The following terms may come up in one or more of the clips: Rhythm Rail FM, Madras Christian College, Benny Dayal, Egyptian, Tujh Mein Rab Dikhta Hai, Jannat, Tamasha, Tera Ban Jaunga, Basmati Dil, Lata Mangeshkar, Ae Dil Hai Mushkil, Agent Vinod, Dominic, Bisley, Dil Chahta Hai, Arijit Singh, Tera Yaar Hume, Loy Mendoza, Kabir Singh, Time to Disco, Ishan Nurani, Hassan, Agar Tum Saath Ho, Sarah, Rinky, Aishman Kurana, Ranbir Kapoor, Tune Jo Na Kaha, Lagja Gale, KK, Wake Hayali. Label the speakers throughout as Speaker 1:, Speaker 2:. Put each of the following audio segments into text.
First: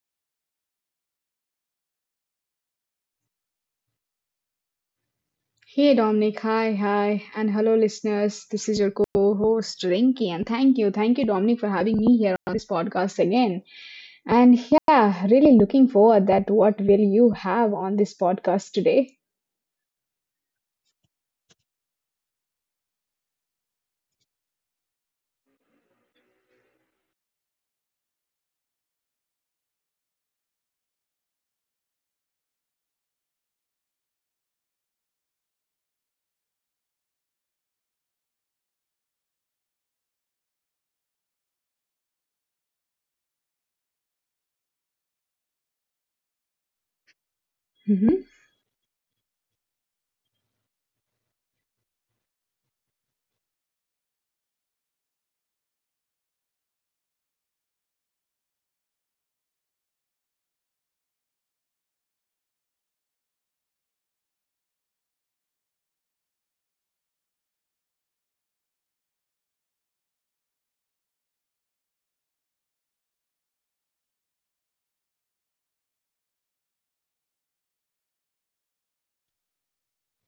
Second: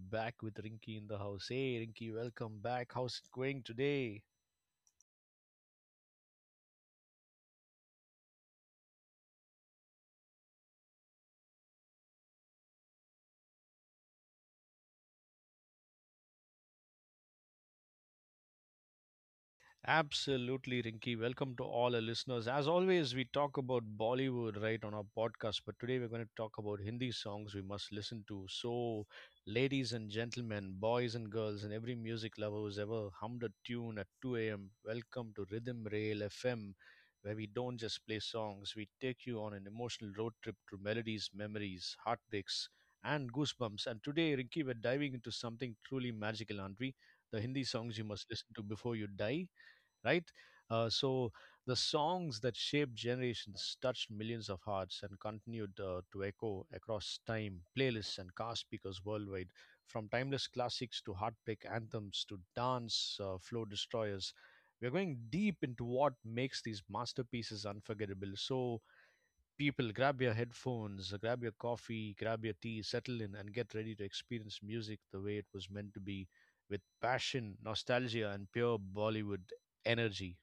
Speaker 1: back with Rinky in the house. Hey, Rinky, welcome back. How's it going today?
Speaker 2: Hey Dominic, hi, and hello listeners. This is your co host Rinky, and thank you, Dominic, for having me here on this podcast again. And yeah, really looking forward that what will you have on this podcast today?
Speaker 1: Absolutely, Rinky. Welcome to all our listeners. As always, we talk about Bollywood right on our podcast, but today we're going to talk about Hindi songs we must listen to. So, ladies and gentlemen, boys and girls, and every music lover who's ever hummed a tune at 2 a.m., welcome to Rhythm Rail FM, where we don't just play songs, we take you on an emotional road trip through melodies, memories, heartbreaks, and goosebumps. And today, Rinky, we're diving into something truly magical, aren't we? The Hindi songs you must
Speaker 2: Mhm.
Speaker 1: listen to before you die, right? So the songs that shaped generations touched millions of hearts and continued to echo across time, playlists and car speakers worldwide, from timeless classics to heartbreak anthems to dance flow destroyers. We're going deep into what makes these masterpieces unforgettable. So, people, grab your headphones, grab your coffee, grab your tea, settle in, and get ready to experience music the way it was meant to be with passion, nostalgia, and pure Bollywood energy.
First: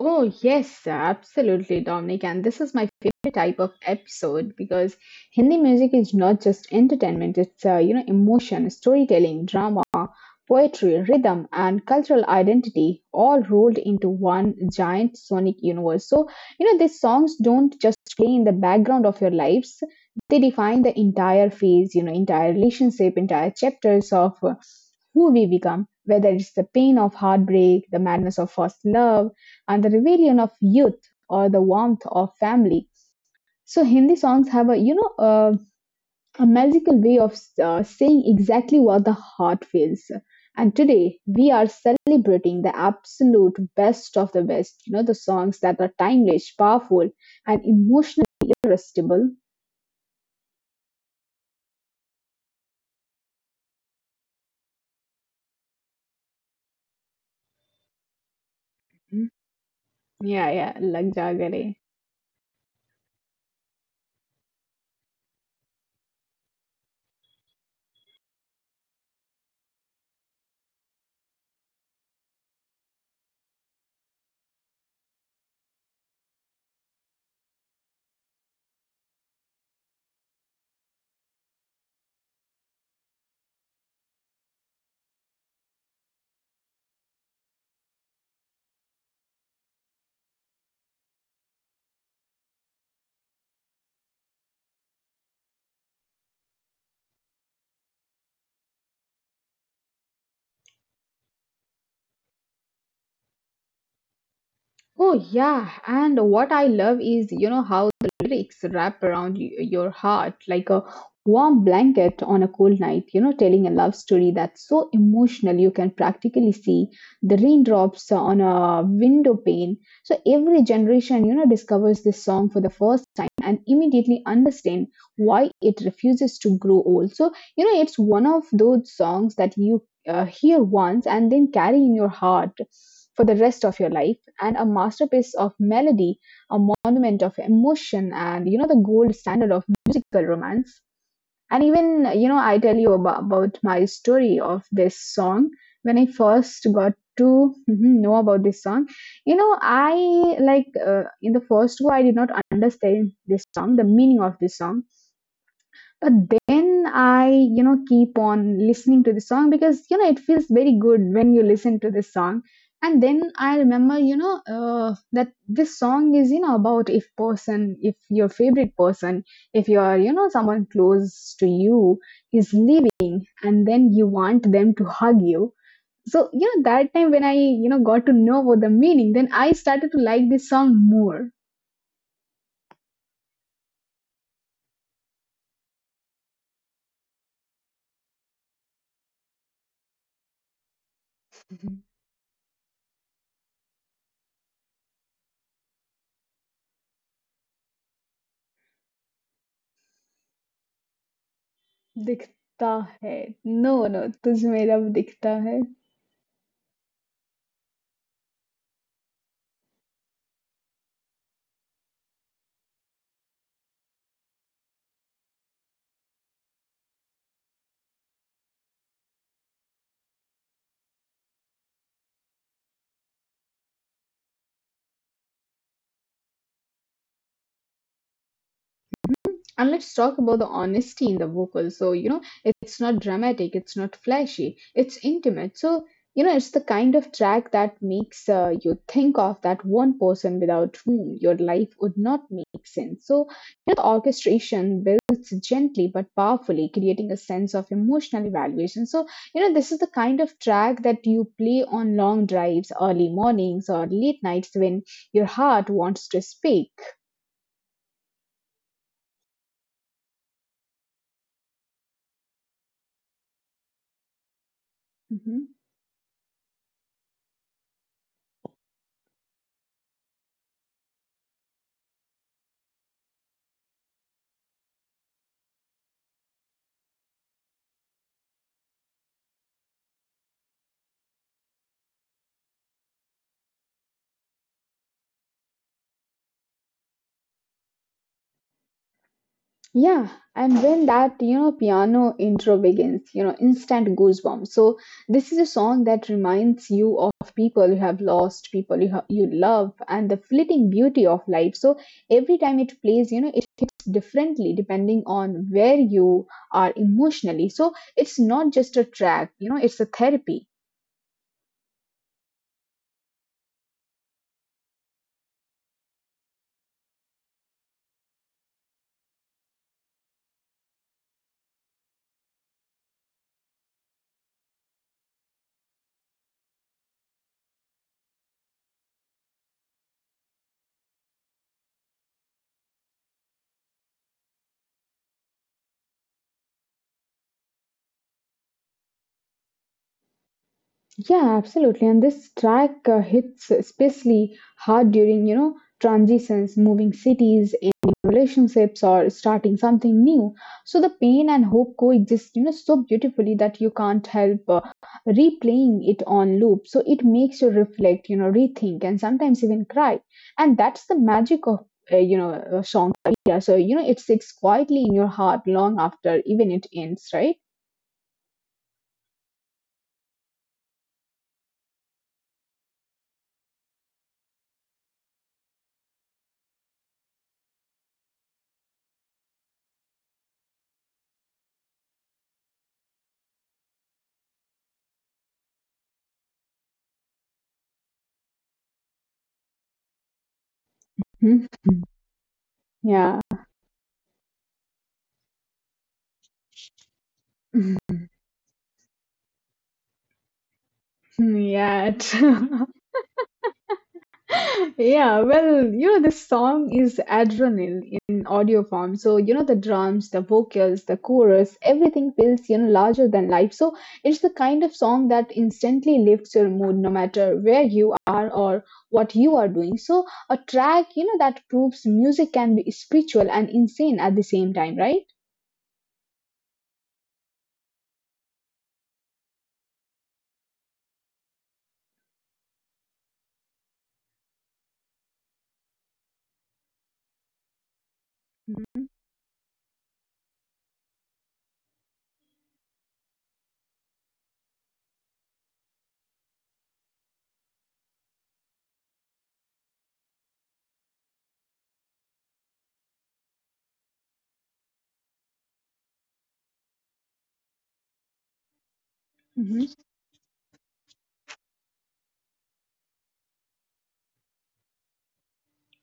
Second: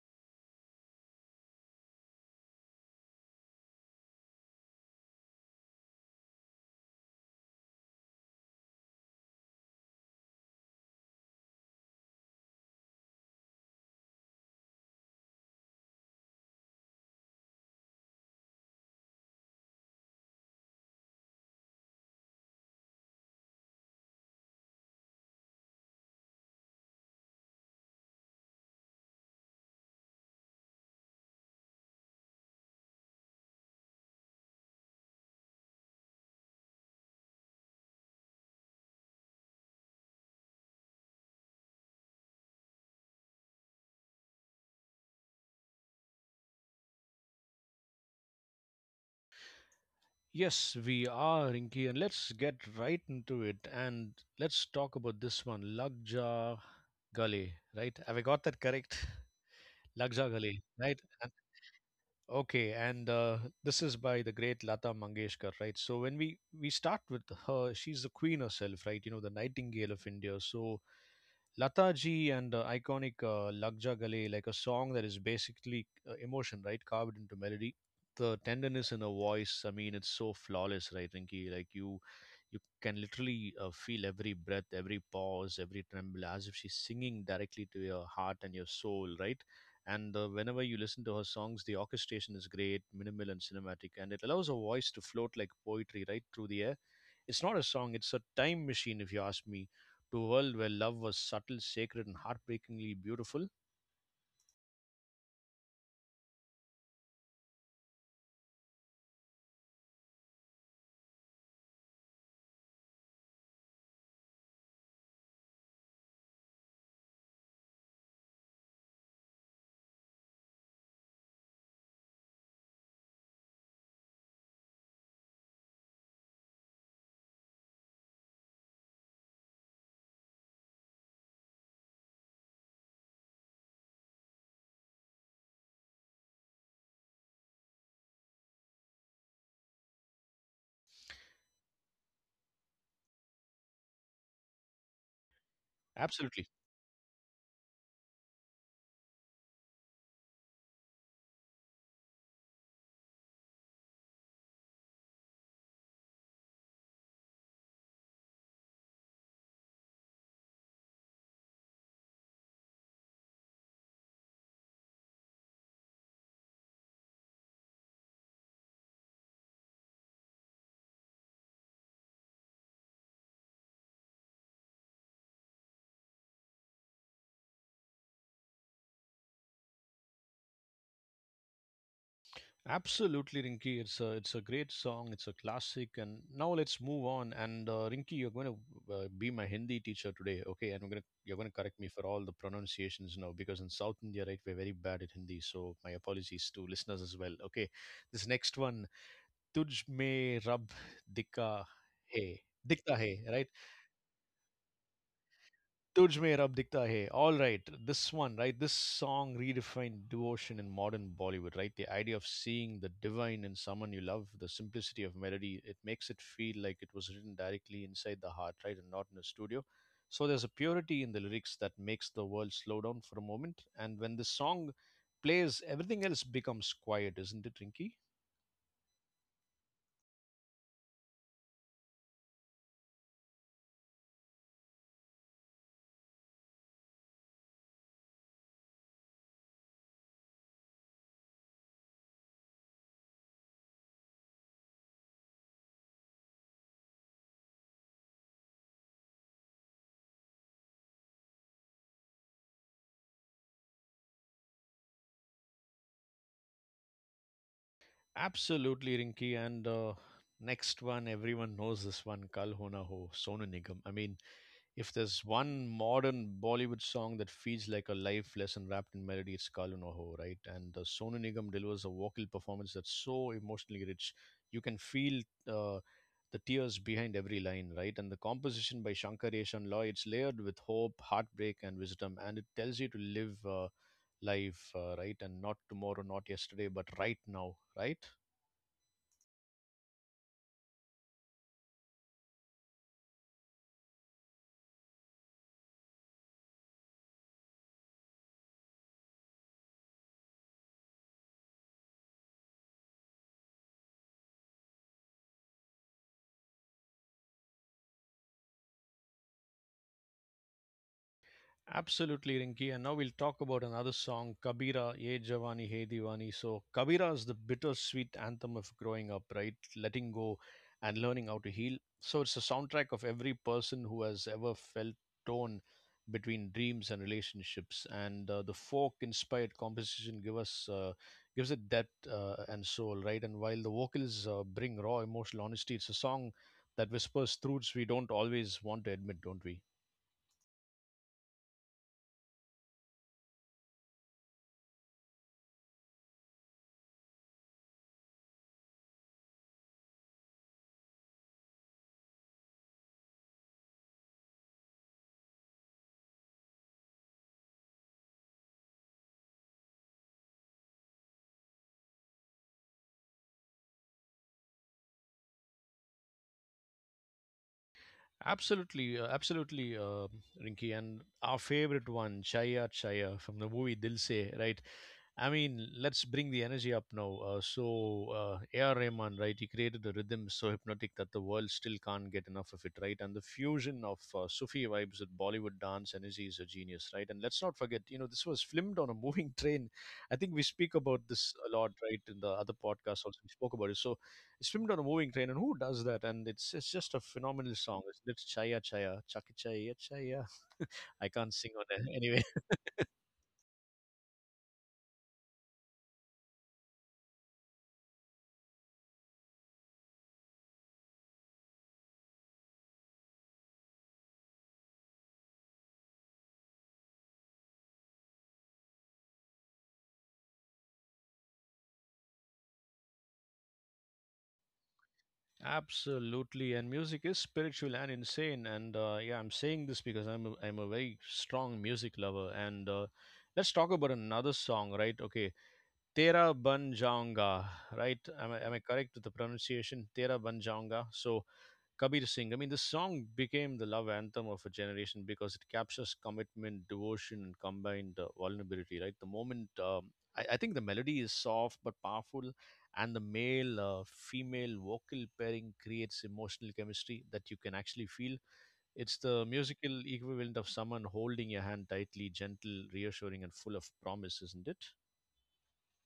Speaker 2: Oh, yes, absolutely, Dominic. And this is my favorite type of episode because Hindi music is not just entertainment, it's, emotion, storytelling, drama, poetry, rhythm, and cultural identity all rolled into one giant sonic universe. So, these songs don't just play in the background of your lives, they define the entire phase, entire relationship, entire chapters of who we become, whether it's the pain of heartbreak, the madness of first love, and the rebellion of youth, or the warmth of family. So Hindi songs have a a magical way of saying exactly what the heart feels. And today we are celebrating the absolute best of the best, the songs that are timeless, powerful, and emotionally irresistible.
Speaker 1: Yes, we are, Rinky, and let's get right into it. And let's talk about this one, Lagja Gale, right? Have I got that correct? Lagja
Speaker 2: Yeah,
Speaker 1: Gale,
Speaker 2: yeah,
Speaker 1: right?
Speaker 2: lag
Speaker 1: And,
Speaker 2: ja gale.
Speaker 1: okay, and this is by the great Lata Mangeshkar, right? So when we start with her, she's the queen herself, right? You know, the Nightingale of India. So Lata ji and iconic Lagja Gale, like a song that is basically emotion, right? Carved into melody. The tenderness in her voice, I mean, it's so flawless, right, Rinky? Like you can literally feel every breath, every pause, every tremble, as if she's singing directly to your heart and your soul, right? And whenever you listen to her songs, the orchestration is great, minimal and cinematic, and it allows her voice to float like poetry right through the air. It's not a song; it's a time machine, if you ask me, to a world where love was subtle, sacred, and heartbreakingly beautiful.
Speaker 2: Oh yeah, and what I love is you know how the lyrics wrap around your heart like a warm blanket on a cold night, telling a love story that's so emotional you can practically see the raindrops on a window pane. So every generation, discovers this song for the first time and immediately understand why it refuses to grow old. So, it's one of those songs that you hear once and then carry in your heart for the rest of your life, and a masterpiece of melody, a monument of emotion, and the gold standard of musical romance. And even, I tell you about my story of this song. When I
Speaker 1: Absolutely.
Speaker 2: first got to know about this song, I like in the first go, I did not understand this song, the meaning of this song, but then I, keep on listening to the song because, it feels very good when you listen to this song. And then I remember, that this song is, about if person, if your favorite person, if you're, someone close to you is leaving and then you want them to hug you. So, that time when I, got to know about the meaning, then I started to like this song more.
Speaker 1: Absolutely, Rinky. It's a great song. It's a classic. And now let's move on. And Rinky, you're going to be my Hindi teacher today, okay? And we're gonna you're going to correct me for all the pronunciations now because in South India, right, we're very bad at Hindi. So my apologies to listeners as well. Okay, this next one, Tujh me Rab Dikha Hai,
Speaker 2: दिखता
Speaker 1: Dikta Hai,
Speaker 2: है
Speaker 1: right?
Speaker 2: No no तुझ में रब दिखता है.
Speaker 1: Tujh Mein Rab Dikhta Hai. All right, this one, right? This song redefined devotion in modern Bollywood, right? The idea of seeing the divine in someone you love, the simplicity of melody, it makes it feel like it was written directly inside the heart, right, and not in a studio. So there's a purity in the lyrics that makes the world slow down for a moment. And when the song plays, everything else becomes quiet, isn't it, Rinky?
Speaker 2: And let's talk about the honesty in the vocal. So, it's not dramatic, it's not flashy, it's intimate. So, it's the kind of track that makes you think of that one person without whom your life would not make sense. So, the orchestration builds gently but powerfully, creating a sense of emotional evaluation. So, this is the kind of track that you play on long drives, early mornings, or late nights when your heart wants to speak.
Speaker 1: Absolutely, Rinky. And next one, everyone knows this one, Kal Ho Na Ho, Sonu Nigam. I mean, if there's
Speaker 2: Mhm.
Speaker 1: one modern Bollywood song that feels like a life lesson wrapped in melody, it's Kalu No Ho, right? And the Sonu Nigam delivers a vocal performance that's so emotionally rich. You can feel uh, the tears behind every line, right? And the composition by Shankar Shankaresh loy it's layered with hope, heartbreak, and wisdom. And it tells you to live life, right? And not tomorrow, not yesterday, but right now, right?
Speaker 2: Yeah, and when that piano intro begins, instant goosebumps. So this is a song that reminds you of people you have lost, people you you love, and the fleeting beauty of life. So every time it plays, it hits differently depending on where you are emotionally. So it's not just a track, it's a therapy.
Speaker 1: Absolutely, Rinki. And now we'll talk about another song, Kabira, Ye Jawani Hey Diwani. So, Kabira is the bittersweet anthem of growing up, right? Letting go and learning how to heal. So, it's the soundtrack of every person who has ever felt torn between dreams and relationships. And the folk inspired gives it depth and soul, right? And while the vocals bring raw emotional honesty, it's a song that whispers truths we don't always want to admit, don't we?
Speaker 2: Yeah, absolutely. And this track hits especially hard during, transitions, moving cities, ending relationships, or starting something new. So the pain and hope coexist, so beautifully that you can't help replaying it on loop. So it makes you reflect, rethink, and sometimes even cry. And that's the magic of, song. Yeah, so you know it sits quietly in your heart long after even it ends, right?
Speaker 1: Absolutely, Rinky. And our favorite one, Chaya Chaya from the movie Dil Se, right? I mean, let's bring the energy up now. A.R. Rahman, right? He created a rhythm so hypnotic that the world still can't get enough of it, right? And the fusion of Sufi vibes with Bollywood dance energy is a genius, right? And let's not forget, you know, this was filmed on a moving train. I think we speak about this
Speaker 2: Mhm.
Speaker 1: a lot, right? In the other podcast,
Speaker 2: Yeah.
Speaker 1: also we spoke about it. So, it's filmed on a moving train, and who does that? And it's just a phenomenal song. It's Chaya Chaya, Chaki Chaya Chaya. I can't sing on
Speaker 2: Yeah,
Speaker 1: it anyway.
Speaker 2: true. Yeah, well, this song is adrenaline in audio form. So, the drums, the vocals, the chorus, everything feels, larger than life. So, it's the kind of song that instantly lifts your mood no matter where you are or what you are doing. So, a track, that proves music can be spiritual and insane at the same time, right?
Speaker 1: Absolutely, and music is spiritual and insane. And yeah, I'm saying this because I'm a very strong music lover. And let's talk about another song, right? Okay, Tera Ban Jaunga, right? Am I correct with the pronunciation? Tera Ban Jaunga. So Kabir Singh. I mean, this song became the love anthem of a generation because it captures commitment, devotion, and combined vulnerability, right? I think the melody is soft but powerful, and the male female vocal pairing creates emotional chemistry that you can actually feel. It's the
Speaker 2: Mhm.
Speaker 1: musical equivalent of someone holding your hand tightly, gentle, reassuring, and full of promise, isn't it?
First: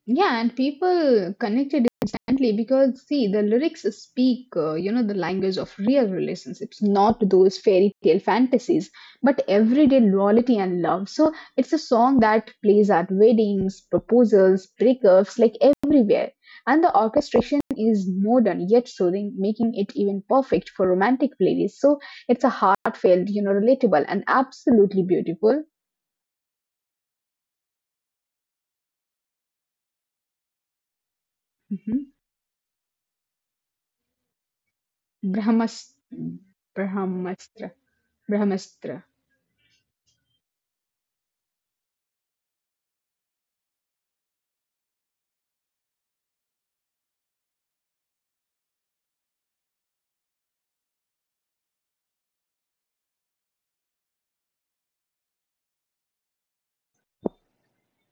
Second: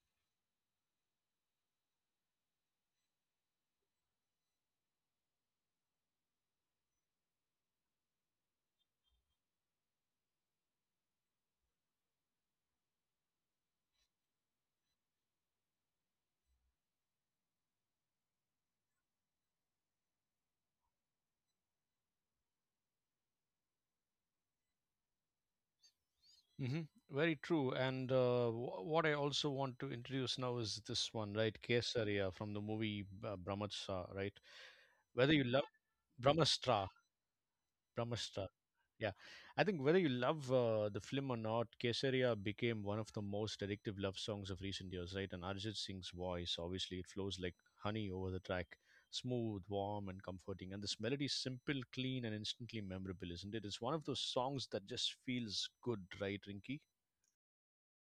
Speaker 2: Yeah, and people connected instantly because see, the lyrics speak, the language of real relationships, not those fairy tale fantasies, but everyday loyalty and love. So it's a song that plays at weddings, proposals, breakups, like everywhere. And the orchestration is modern yet soothing, making it even perfect for romantic playlists. So it's a heartfelt, relatable and absolutely beautiful.
Speaker 1: Hmm. Very true. And what I also want to introduce now is this one, right?
Speaker 2: Hmm.
Speaker 1: Kesaria from the movie Brahmastra, right? Whether you love
Speaker 2: Brahmas-
Speaker 1: Brahmastra,
Speaker 2: Brahmastra.
Speaker 1: Brahmastra,
Speaker 2: Brahmastra.
Speaker 1: yeah. I think whether you love the film or not, Kesaria became one of the most addictive love songs of recent years, right? And Arjit Singh's voice, obviously, it flows like honey over the track, smooth, warm, and comforting. And this melody is simple, clean, and instantly memorable, isn't it? It's one of those songs that just feels good, right, Rinky?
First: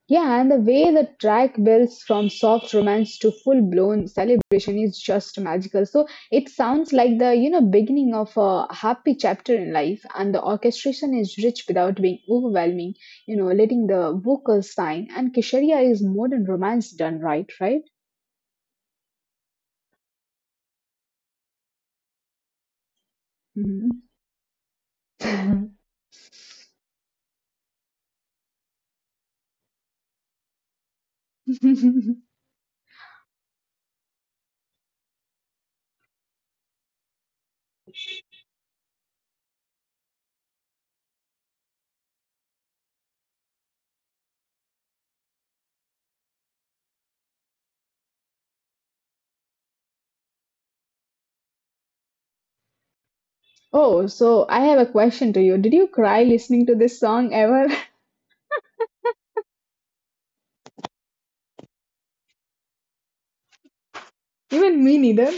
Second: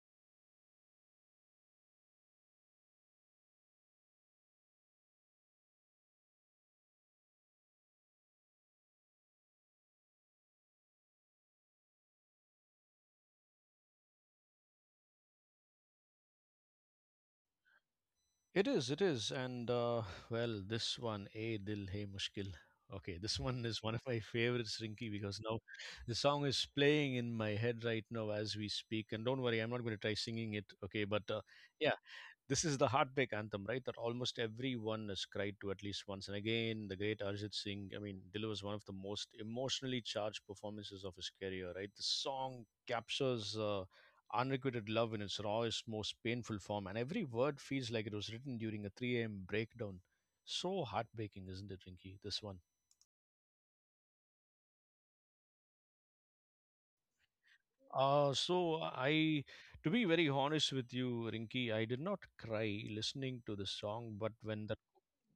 Speaker 2: Yeah, and the way the track builds from soft romance to full-blown celebration is just magical. So it sounds like the, beginning of a happy chapter in life, and the orchestration is rich without being overwhelming, letting the vocals shine. And Kisharia is modern romance done right, right?
Speaker 1: It is, it is. And well, this one, A Dil hai Mushkil. Okay, this one is
Speaker 2: Mhm.
Speaker 1: one of my favorites, Rinky, because now the song is playing in my head right now as we speak. And don't worry, I'm not going to try singing it. Okay, but yeah, this is the heartbreak anthem, right? That almost everyone has cried to at least once. And again, the great Arjit Singh, I mean, delivers one of the most emotionally charged performances of his career, right? The song captures. Unrequited love in its rawest, most painful form, and every word feels like it was written during a 3 a.m. breakdown. So heartbreaking, isn't it, Rinky? This one.
Speaker 2: Oh, so I have a question to you. Did you cry listening to this song ever?
Speaker 1: Uh, so I, to be very honest with you, Rinky, I did not cry listening to the song,
Speaker 2: Even me neither.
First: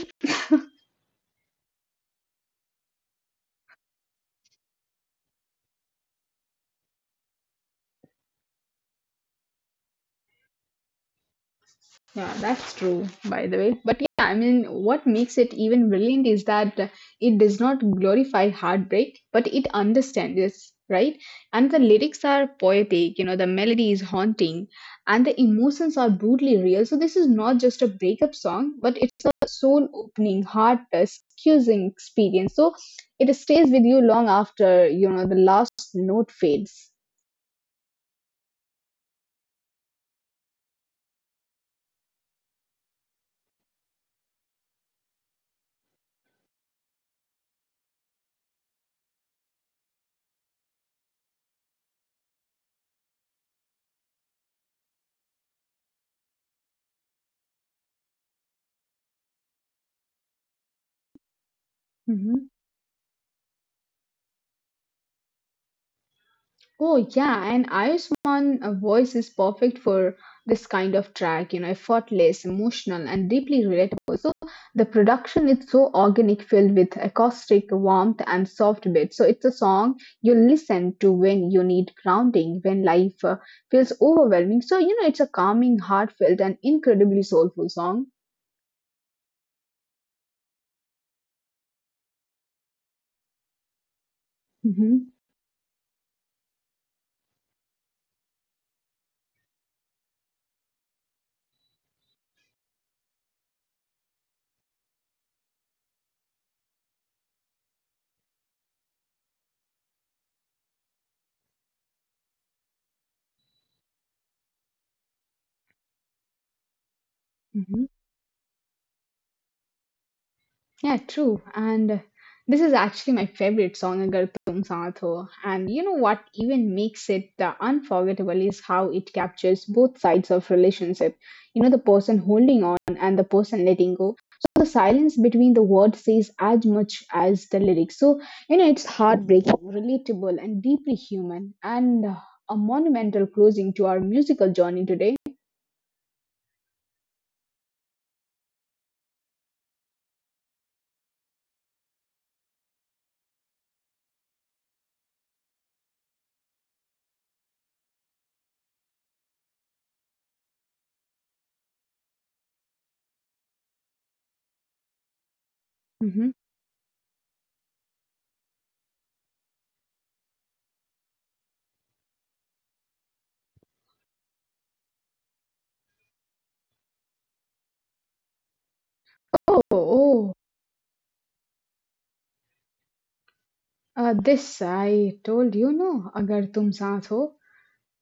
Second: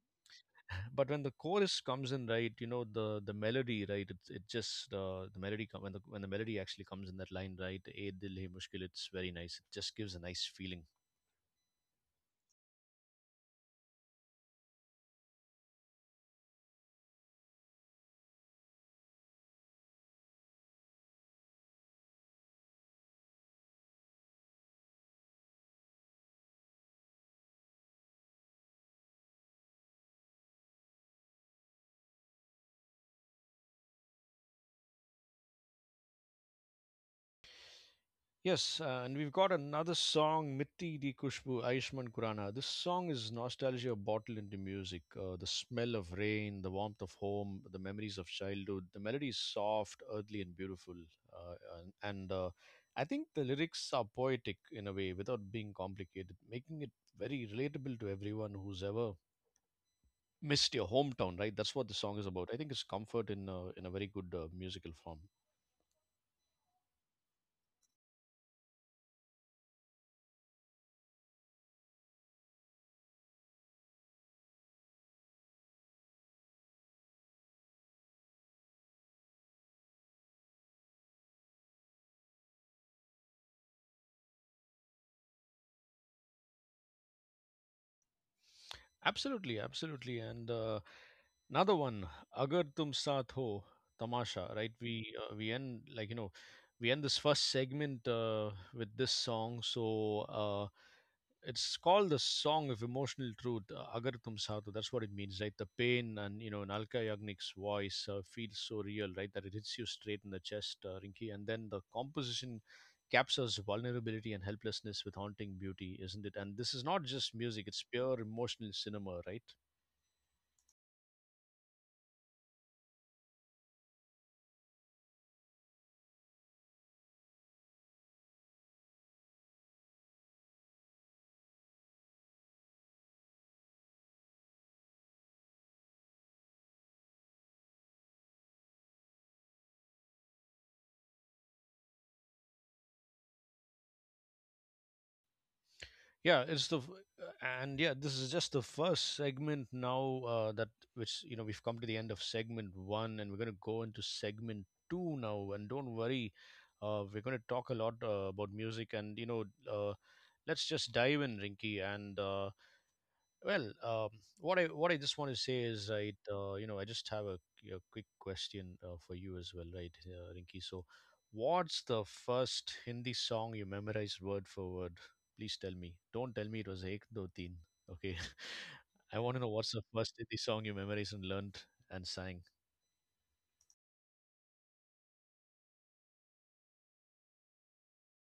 Speaker 1: but when the chorus comes in, right, you know the melody, right, it just the melody come when the melody actually comes in that line, right, "Ae dil hai mushkil," it's very nice. It just gives a nice feeling.
Speaker 2: Yeah, that's true, by the way. But yeah, I mean, what makes it even brilliant is that it does not glorify heartbreak, but it understands this, right? And the lyrics are poetic, the melody is haunting, and the emotions are brutally real. So this is not just a breakup song, but it's a soul-opening, heart-excusing experience. So it stays with you long after, the last note fades.
Speaker 1: Yes, and we've got another song, Mitti Di Kushbu, Aishman Kurana. This song is nostalgia bottled into music. The smell of rain, the warmth of home, the memories of childhood. The melody is soft, earthly, and beautiful. And I think the lyrics are poetic in a way without being complicated, making it very relatable to everyone who's ever missed your hometown, right? That's what the song is about.
Speaker 2: Mm-hmm.
Speaker 1: I think it's comfort in a very good musical form.
Speaker 2: Oh yeah, and Ayushman voice is perfect for this kind of track, effortless, emotional, and deeply relatable. So the production is so organic, filled with acoustic warmth and soft beats. So it's a song you listen to when you need grounding, when life feels overwhelming. So you know, it's a calming, heartfelt, and incredibly soulful song.
Speaker 1: Absolutely, absolutely. And another one, Agar Tum Saath Ho, Tamasha, right?
Speaker 2: Hmm.
Speaker 1: We end like you know, we end this first segment with this song. So it's called the song of emotional truth, Agar Tum Saath Ho. That's what it means, right? The pain and you know, in Alka Yagnik's voice feels so real, right? That it hits you straight in the chest, Rinki. And then the composition captures vulnerability and helplessness with haunting beauty, isn't it? And this is not just music, it's
Speaker 2: Hmm.
Speaker 1: pure emotional cinema, right?
Speaker 2: Yeah, true. And this is actually my favorite song, Agar Tum Saath Ho. And you know what even makes it unforgettable is how it captures both sides of relationship. You know, the person holding on and the person letting go. So the silence between the words says as much as the lyrics. So, it's heartbreaking, relatable, and deeply human. And a monumental closing to our musical journey today.
Speaker 1: Yeah, it's the f- and yeah, this is just the first segment now that which you know we've come to the end of segment one, and we're going to go into segment two now. And don't worry, we're going to talk a lot about music, and you know, uh, let's just dive in, Rinky, and well, what I just want to say is, right,
Speaker 2: Mhm.
Speaker 1: you know, I just have a quick question for you as well, right, Rinki. So, what's the first Hindi song you memorized word for word? Please tell me. Don't tell me it was Ek Do Teen. Okay, I want to know
Speaker 2: Oh, oh,
Speaker 1: what's the first
Speaker 2: oh.
Speaker 1: Hindi song you memorized and learned and sang.
Speaker 2: This I told you, no, Agar Tum Saath Ho.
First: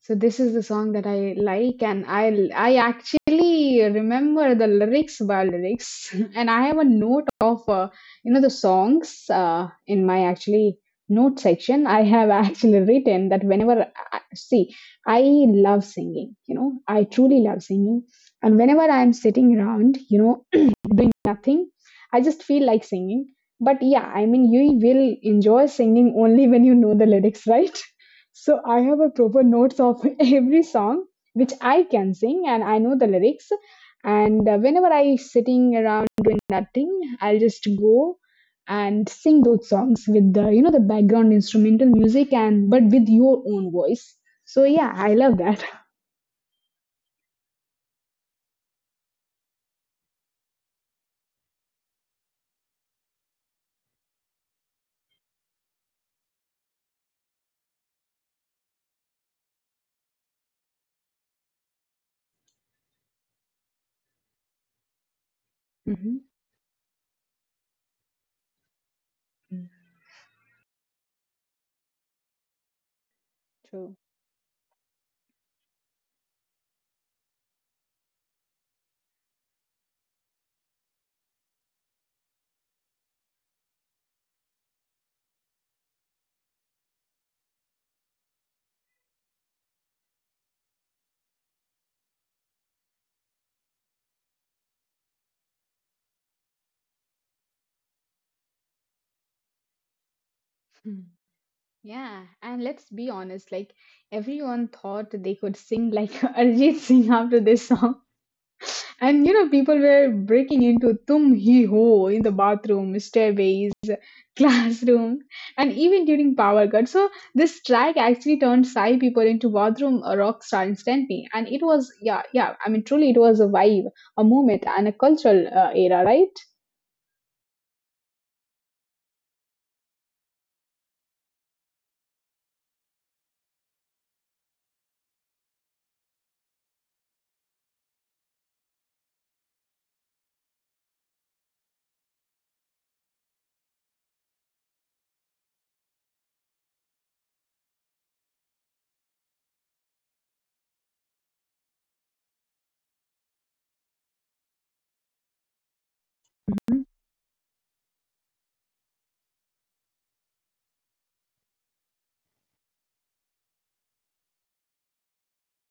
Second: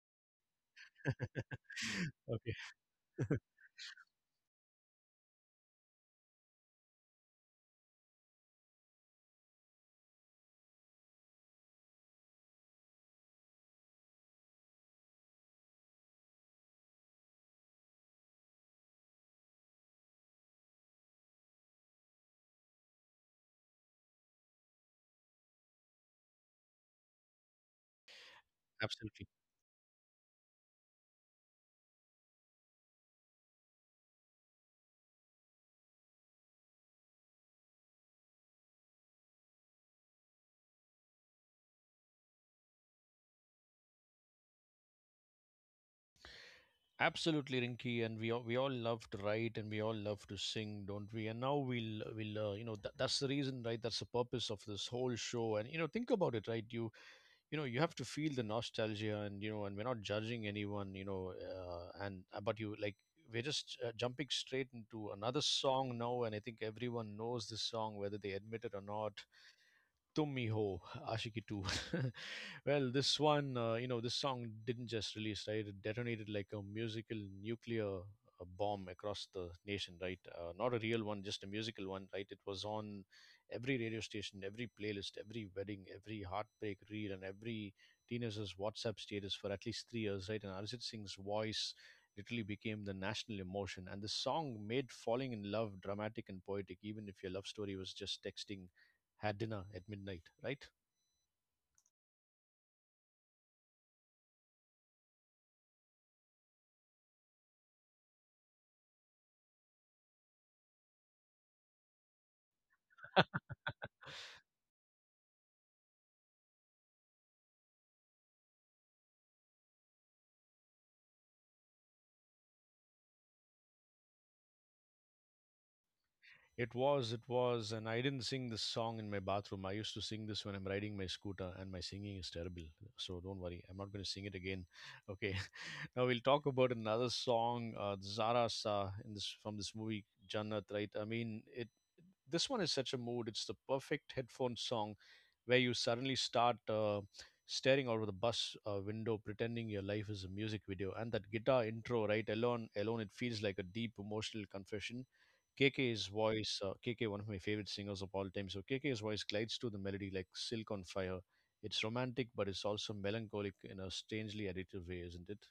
Speaker 2: So this is the song that I like, and I
Speaker 1: okay,
Speaker 2: I actually remember the lyrics by lyrics, and I have a note of you know the songs in my actually note section. I have actually written that whenever I, see I love singing, you know I truly love singing, and whenever I'm sitting around, you know, doing nothing, I just feel like singing. But yeah, I mean you will enjoy singing only when you know the lyrics, right? So I have a
Speaker 1: absolutely.
Speaker 2: proper notes of every song which I can sing and I know the lyrics. And whenever I sitting around doing nothing, I'll just go and sing those songs with the the background instrumental music and but with your own voice. So yeah, I love that.
Speaker 1: Absolutely, Rinky, and we all love to write and we all love to sing, don't we? And now we'll you know that, that's the reason, right? That's the purpose of this whole show. And you know, think about it, right? You know you have to feel the nostalgia, and you know, and we're not judging anyone, you know, and but you like we're just jumping straight into another song
Speaker 2: Mhm.
Speaker 1: now, and I think everyone knows this song, whether they admit it or not.
Speaker 2: Mm.
Speaker 1: Tum Hi Ho, Ashiki Two. Well, this one,
Speaker 2: True.
Speaker 1: you know, this song didn't just release, right? It detonated like a musical nuclear bomb across the nation, right? Not a real one, just a musical one, right? It was on every radio station, every playlist, every wedding, every heartbreak reel, and every teenager's WhatsApp status for at least 3 years, right? And Arjit Singh's voice literally became the national emotion. And the song made falling in love dramatic and poetic, even if your love story was just texting, had dinner at midnight, right?
Speaker 2: Hmm. Yeah, and let's be honest, like everyone thought they could sing like Arjit Singh after this song. And you know, people were breaking into Tum Hi Ho in the bathroom, stairways, classroom, and even during power cut. So this track actually turned Sai people into bathroom rock star instantly. And it was, yeah, yeah, I mean, truly it was a vibe, a moment, and a cultural era, right?
Speaker 1: It was, and I didn't sing this song in my bathroom. I used to sing this when I'm riding my scooter, and my singing is terrible. So don't worry, I'm not going to sing it again. Okay, now we'll talk about another song, Zara Sa, in this from this movie Jannat. Right? I mean, it. This one is such a mood. It's the perfect headphone song, where you suddenly start staring out of the bus window, pretending your life is a music video, and that guitar intro, right? Alone, alone, it feels like a deep emotional confession. KK's voice, KK, one of my favorite singers of all time. So KK's voice glides to the melody like silk on fire. It's romantic, but it's also melancholic in a strangely addictive way, isn't it?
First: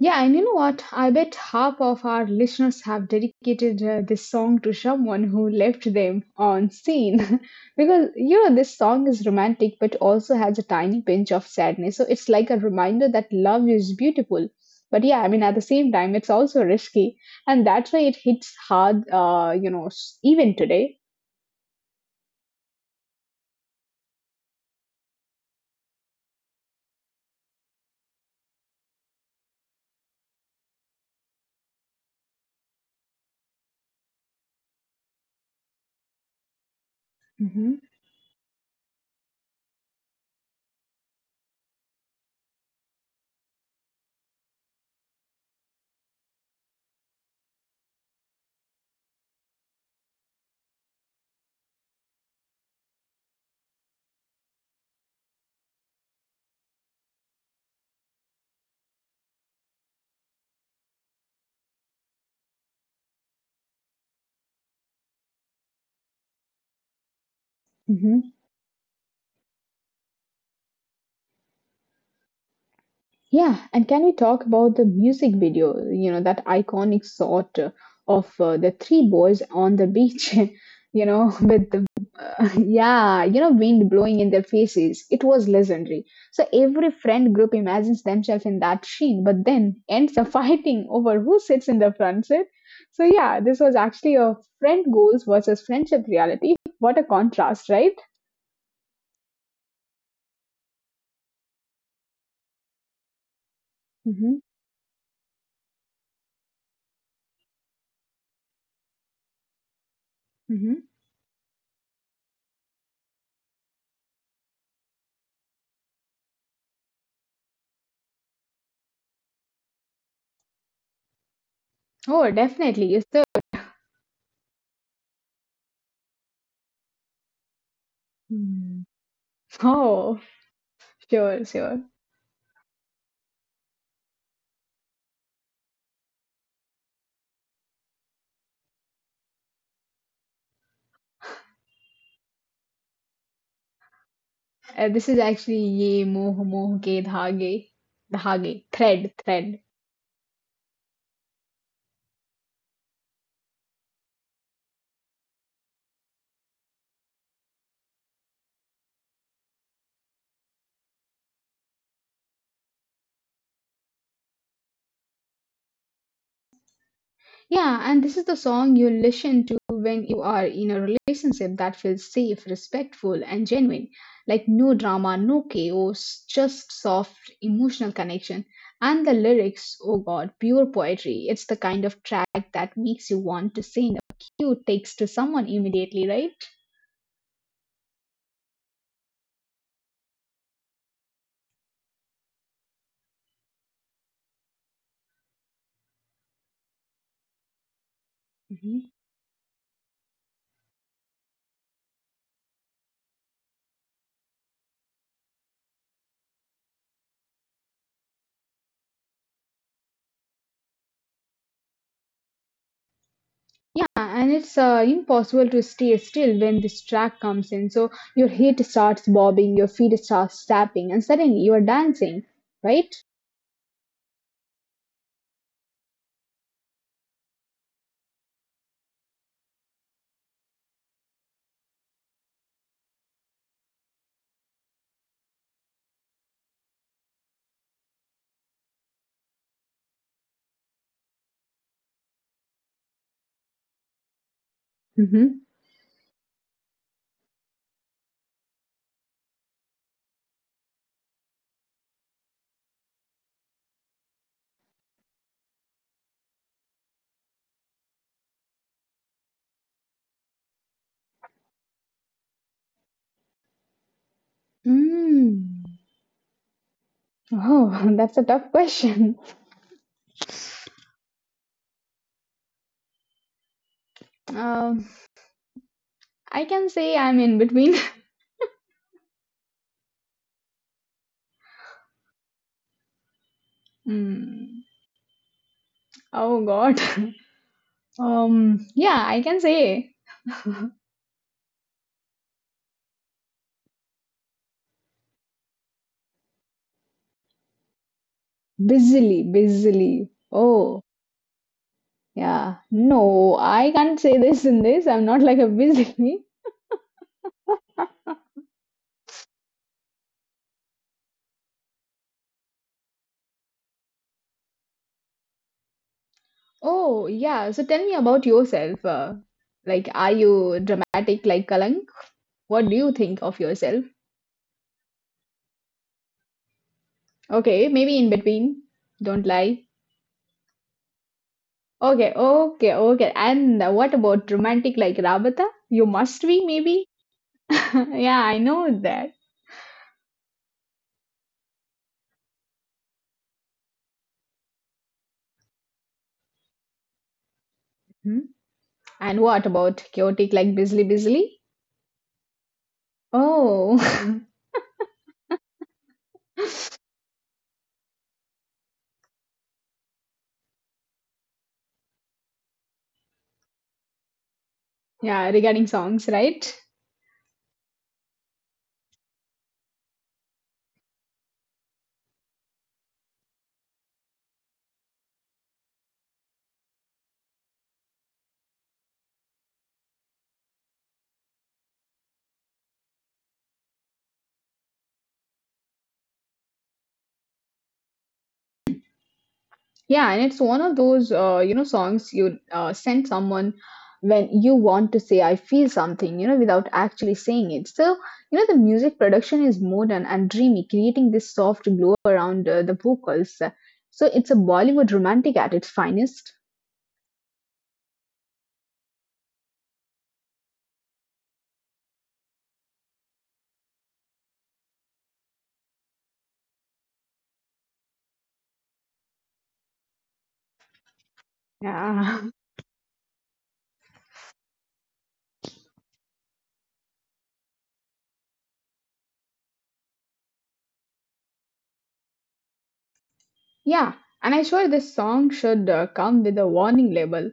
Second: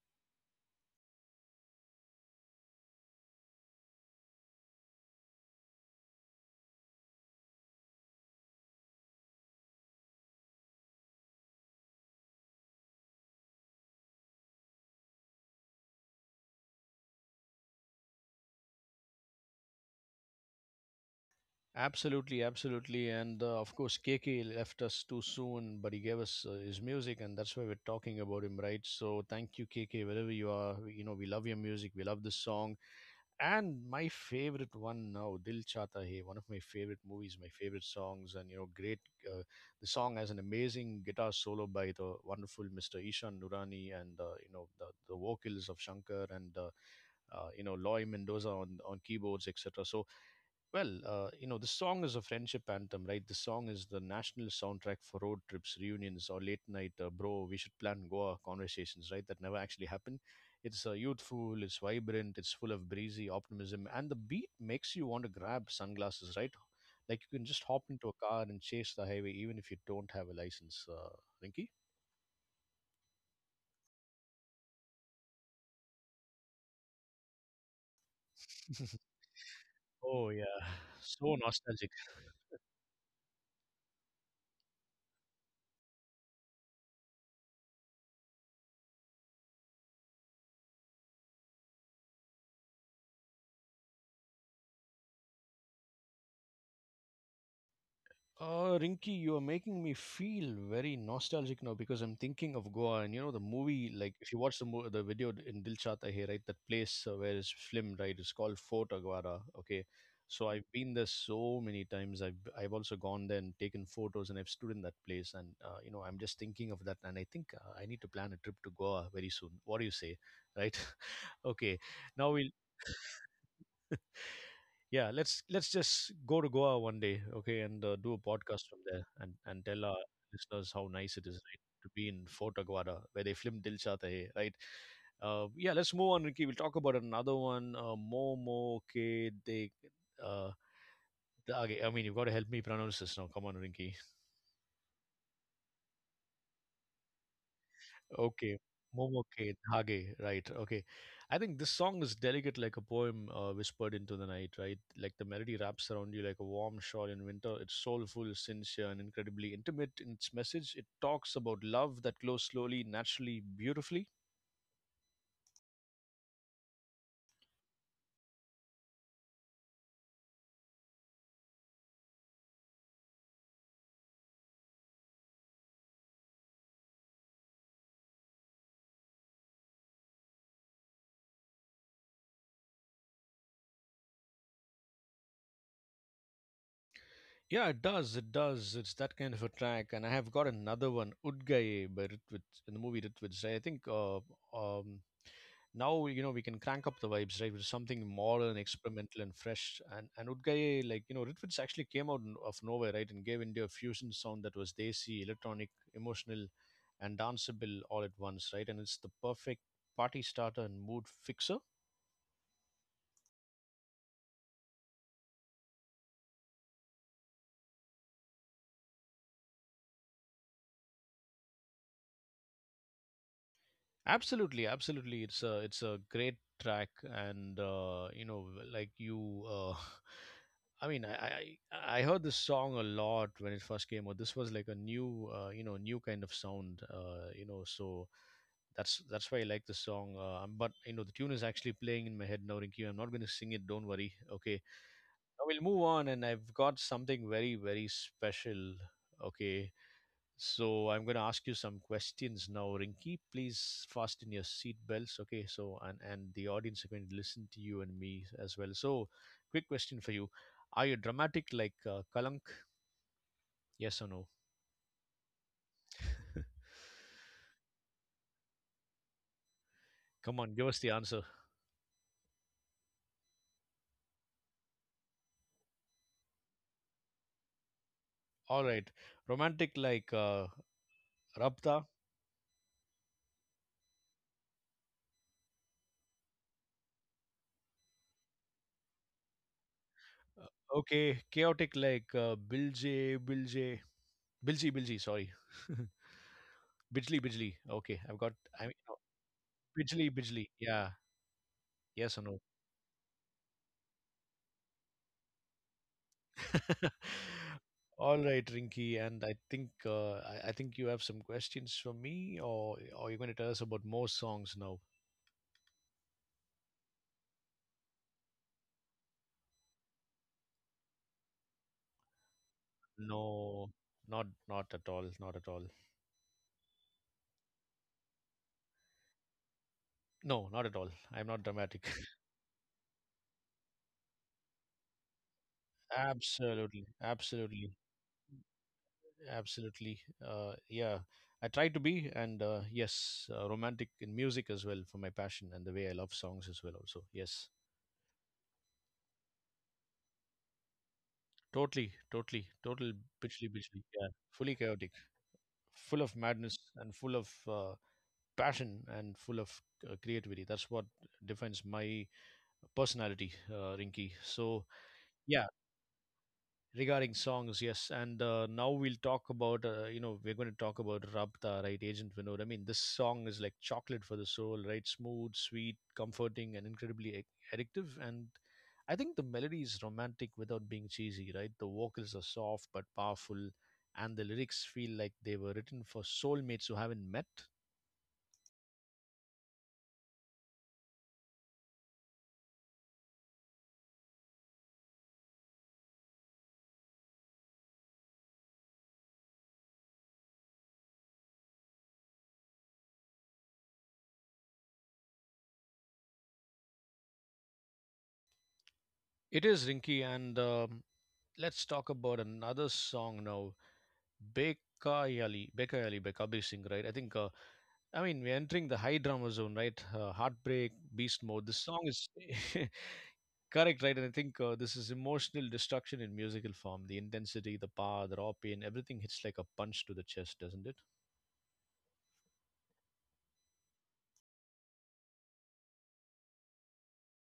Speaker 2: Yeah, and you know what? I bet half of our listeners have dedicated this song to someone who left them on scene. Because, this song is romantic but also has a tiny pinch of sadness. So it's like a reminder that love is beautiful. But yeah, I mean, at the same time, it's also risky. And that's why it hits hard, even today.
Speaker 1: Absolutely, absolutely. And of course, KK left us too soon, but he gave us his music, and that's why we're talking about him, right? So thank you, KK, wherever you are. We- You know, we love your music, we love this song. And my favorite one now, Dil Chata Hai, one of my favorite movies, my
Speaker 2: Hmm.
Speaker 1: favorite songs, and you know, great. Uh, the song has an amazing guitar solo by the wonderful Mr. Ishan Nurani, and you know the vocals of Shankar and you know Loy Mendoza on keyboards, etc. So well, you know, the song is a friendship anthem, right? The song is the national soundtrack for road trips, reunions, or late night, bro, we should plan Goa conversations, right? That never actually happen. It's youthful, it's vibrant, it's full of breezy optimism, and the beat makes you want to grab sunglasses, right? Like you can just hop into a
Speaker 2: Hmm.
Speaker 1: car and chase the highway, even if you don't have a license, Rinky.
Speaker 2: Yeah, and can we talk about the music video? You know, that iconic shot of the three boys on the beach,
Speaker 1: Oh, yeah.
Speaker 2: you know,
Speaker 1: So
Speaker 2: with the
Speaker 1: nostalgic.
Speaker 2: yeah, you know, wind blowing in their faces. It was legendary. So every friend group imagines themselves in that scene, but then ends up fighting over who sits in the front seat. So yeah, this was actually a friend goals versus friendship reality. What a contrast, right?
Speaker 1: Rinky, you are making me feel very nostalgic now because I'm thinking of Goa and you know the movie. Like, if
Speaker 2: Mm-hmm,
Speaker 1: you watch the the video in Dil Chahta Hai, right, that place where it's filmed, right, it's called Fort Aguada. Okay, so I've
Speaker 2: mm-hmm.
Speaker 1: been there so many times. I've also gone there and taken photos, and I've stood in that place, and you know I'm just thinking of that, and I think I need to plan a trip to Goa very soon. What do you say, right? okay, now
Speaker 2: Oh,
Speaker 1: we'll
Speaker 2: definitely. Is the
Speaker 1: yeah, let's just go to Goa one day, okay, and do a podcast from
Speaker 2: Hmm.
Speaker 1: there and tell our
Speaker 2: Oh,
Speaker 1: listeners how nice it is,
Speaker 2: sure,
Speaker 1: right, to
Speaker 2: sure.
Speaker 1: be in Fort Aguada where they filmed Dil Chahta Hai, right? Yeah, let's move on, Ricky. We'll talk about another one. Momo ke de, uh, okay, I mean, you've got to help me pronounce this now. Come on, Rinky.
Speaker 2: This is actually Ye Moh Moh Ke Dhage.
Speaker 1: Okay.
Speaker 2: Dhage. Thread.
Speaker 1: Momoke,
Speaker 2: Thread.
Speaker 1: Dhage, right. Okay. I think this song is delicate like a poem whispered into the night, right? Like the melody wraps around you like a warm shawl in winter. It's soulful, sincere, and incredibly intimate in its message. It talks about love that glows slowly, naturally, beautifully.
Speaker 2: Yeah, and this is the song you listen to when you are in a relationship that feels safe, respectful, and genuine. Like no drama, no chaos, just soft emotional connection. And the lyrics, oh god, pure poetry. It's the kind of track that makes you want to sing a cute text to someone immediately, right?
Speaker 1: Yeah, it does. It does. It's that kind of a track. And I have got another one, Udgaye, by Ritwik, in the movie Ritwik. I think um, Now you know we can crank up the vibes, right, with something modern, experimental, and fresh, and Udgai, like you know Ritviz actually came out of nowhere, right, and gave India a fusion sound that was desi, electronic, emotional, and danceable all at once, right? And it's the perfect party starter and mood fixer.
Speaker 2: Yeah, and it's impossible to stay still when this track comes in. So your head starts bobbing, your feet starts tapping, and suddenly you are dancing, right?
Speaker 1: Absolutely, absolutely. It's a great track, and you know, like you, I mean, I heard this song a lot when it first came out. This was like a you know, new kind of sound, you know. So that's why I like the song. But you know, the tune is actually playing in my head now, Rinky. I'm not going to sing it. Don't worry. Okay,
Speaker 2: Mm-hmm.
Speaker 1: I will move on, and I've got something very very special. Okay, so I'm going to ask you some questions now, Rinky. Please fasten your seat belts, okay? So and the audience are going to listen to you and me as well. So, quick question for you: are you dramatic like Kalank? Yes or no?
Speaker 2: Mm. Oh, that's a tough question.
Speaker 1: Come on, give us the answer.
Speaker 2: Um, I can say I'm in between.
Speaker 1: All right, romantic like Rabta.
Speaker 2: Mm. Oh God. Yeah, I can say
Speaker 1: Okay, chaotic like Bilje, Bilje, Bilji, Bilji. Sorry, Bijli, Bijli. Okay, I've got. I mean, no,
Speaker 2: busily, busily.
Speaker 1: Bijli, Bijli.
Speaker 2: Oh,
Speaker 1: Yeah. Yes or no?
Speaker 2: yeah. No, I can't say this in this. I'm not like a busily.
Speaker 1: All right, Rinky, and I think you have some questions for me, or you're going to tell us about more songs now?
Speaker 2: Oh, yeah. So tell me about yourself. Like, are you dramatic like Kalank? What do you think of
Speaker 1: No,
Speaker 2: yourself?
Speaker 1: not at all, not at all.
Speaker 2: Okay, maybe in between. Don't lie.
Speaker 1: No, not at all. I'm not dramatic.
Speaker 2: Okay, okay, okay. And what about romantic like Rabata? You must be, maybe.
Speaker 1: Absolutely, absolutely,
Speaker 2: Yeah, I know that.
Speaker 1: absolutely. Yeah, I try to be, and yes, romantic in music as well for my passion and the way I love songs as well. Also, yes,
Speaker 2: Hmm? And what about chaotic like Bisley Bisley?
Speaker 1: totally, totally, total, bitchly,
Speaker 2: Oh,
Speaker 1: bitchly. Yeah, fully chaotic, full of madness, and full of passion and full of creativity. That's what defines my personality, Rinky. So
Speaker 2: yeah,
Speaker 1: yeah,
Speaker 2: regarding songs, right?
Speaker 1: regarding songs, yes. And now we'll talk about you know we're going to talk about Rabta, right? Agent Vinod. I mean, this song is like chocolate for the soul, right? Smooth, sweet, comforting, and incredibly addictive. And I think the melody is romantic without being cheesy, right? The vocals are soft but powerful, and the lyrics feel like they were written for soulmates who haven't met.
Speaker 2: Yeah, and it's one of those songs you send someone when you want to say I feel something, you know, without actually saying it. So you know the music production is modern and dreamy, creating this soft glow around the vocals. So it's a Bollywood romantic at its finest.
Speaker 1: It is Rinky, and let's talk about another song now. Bekayali, Bekayali by Kabir Singh, right? I mean, we're entering the high drama zone, right? Heartbreak, beast mode. This song is
Speaker 2: Yeah.
Speaker 1: correct, right? And I think this is emotional destruction in musical form. The intensity, the power, the raw pain, everything hits like a punch to the chest, doesn't it?
Speaker 2: Yeah, and I swear this song should come with a warning label.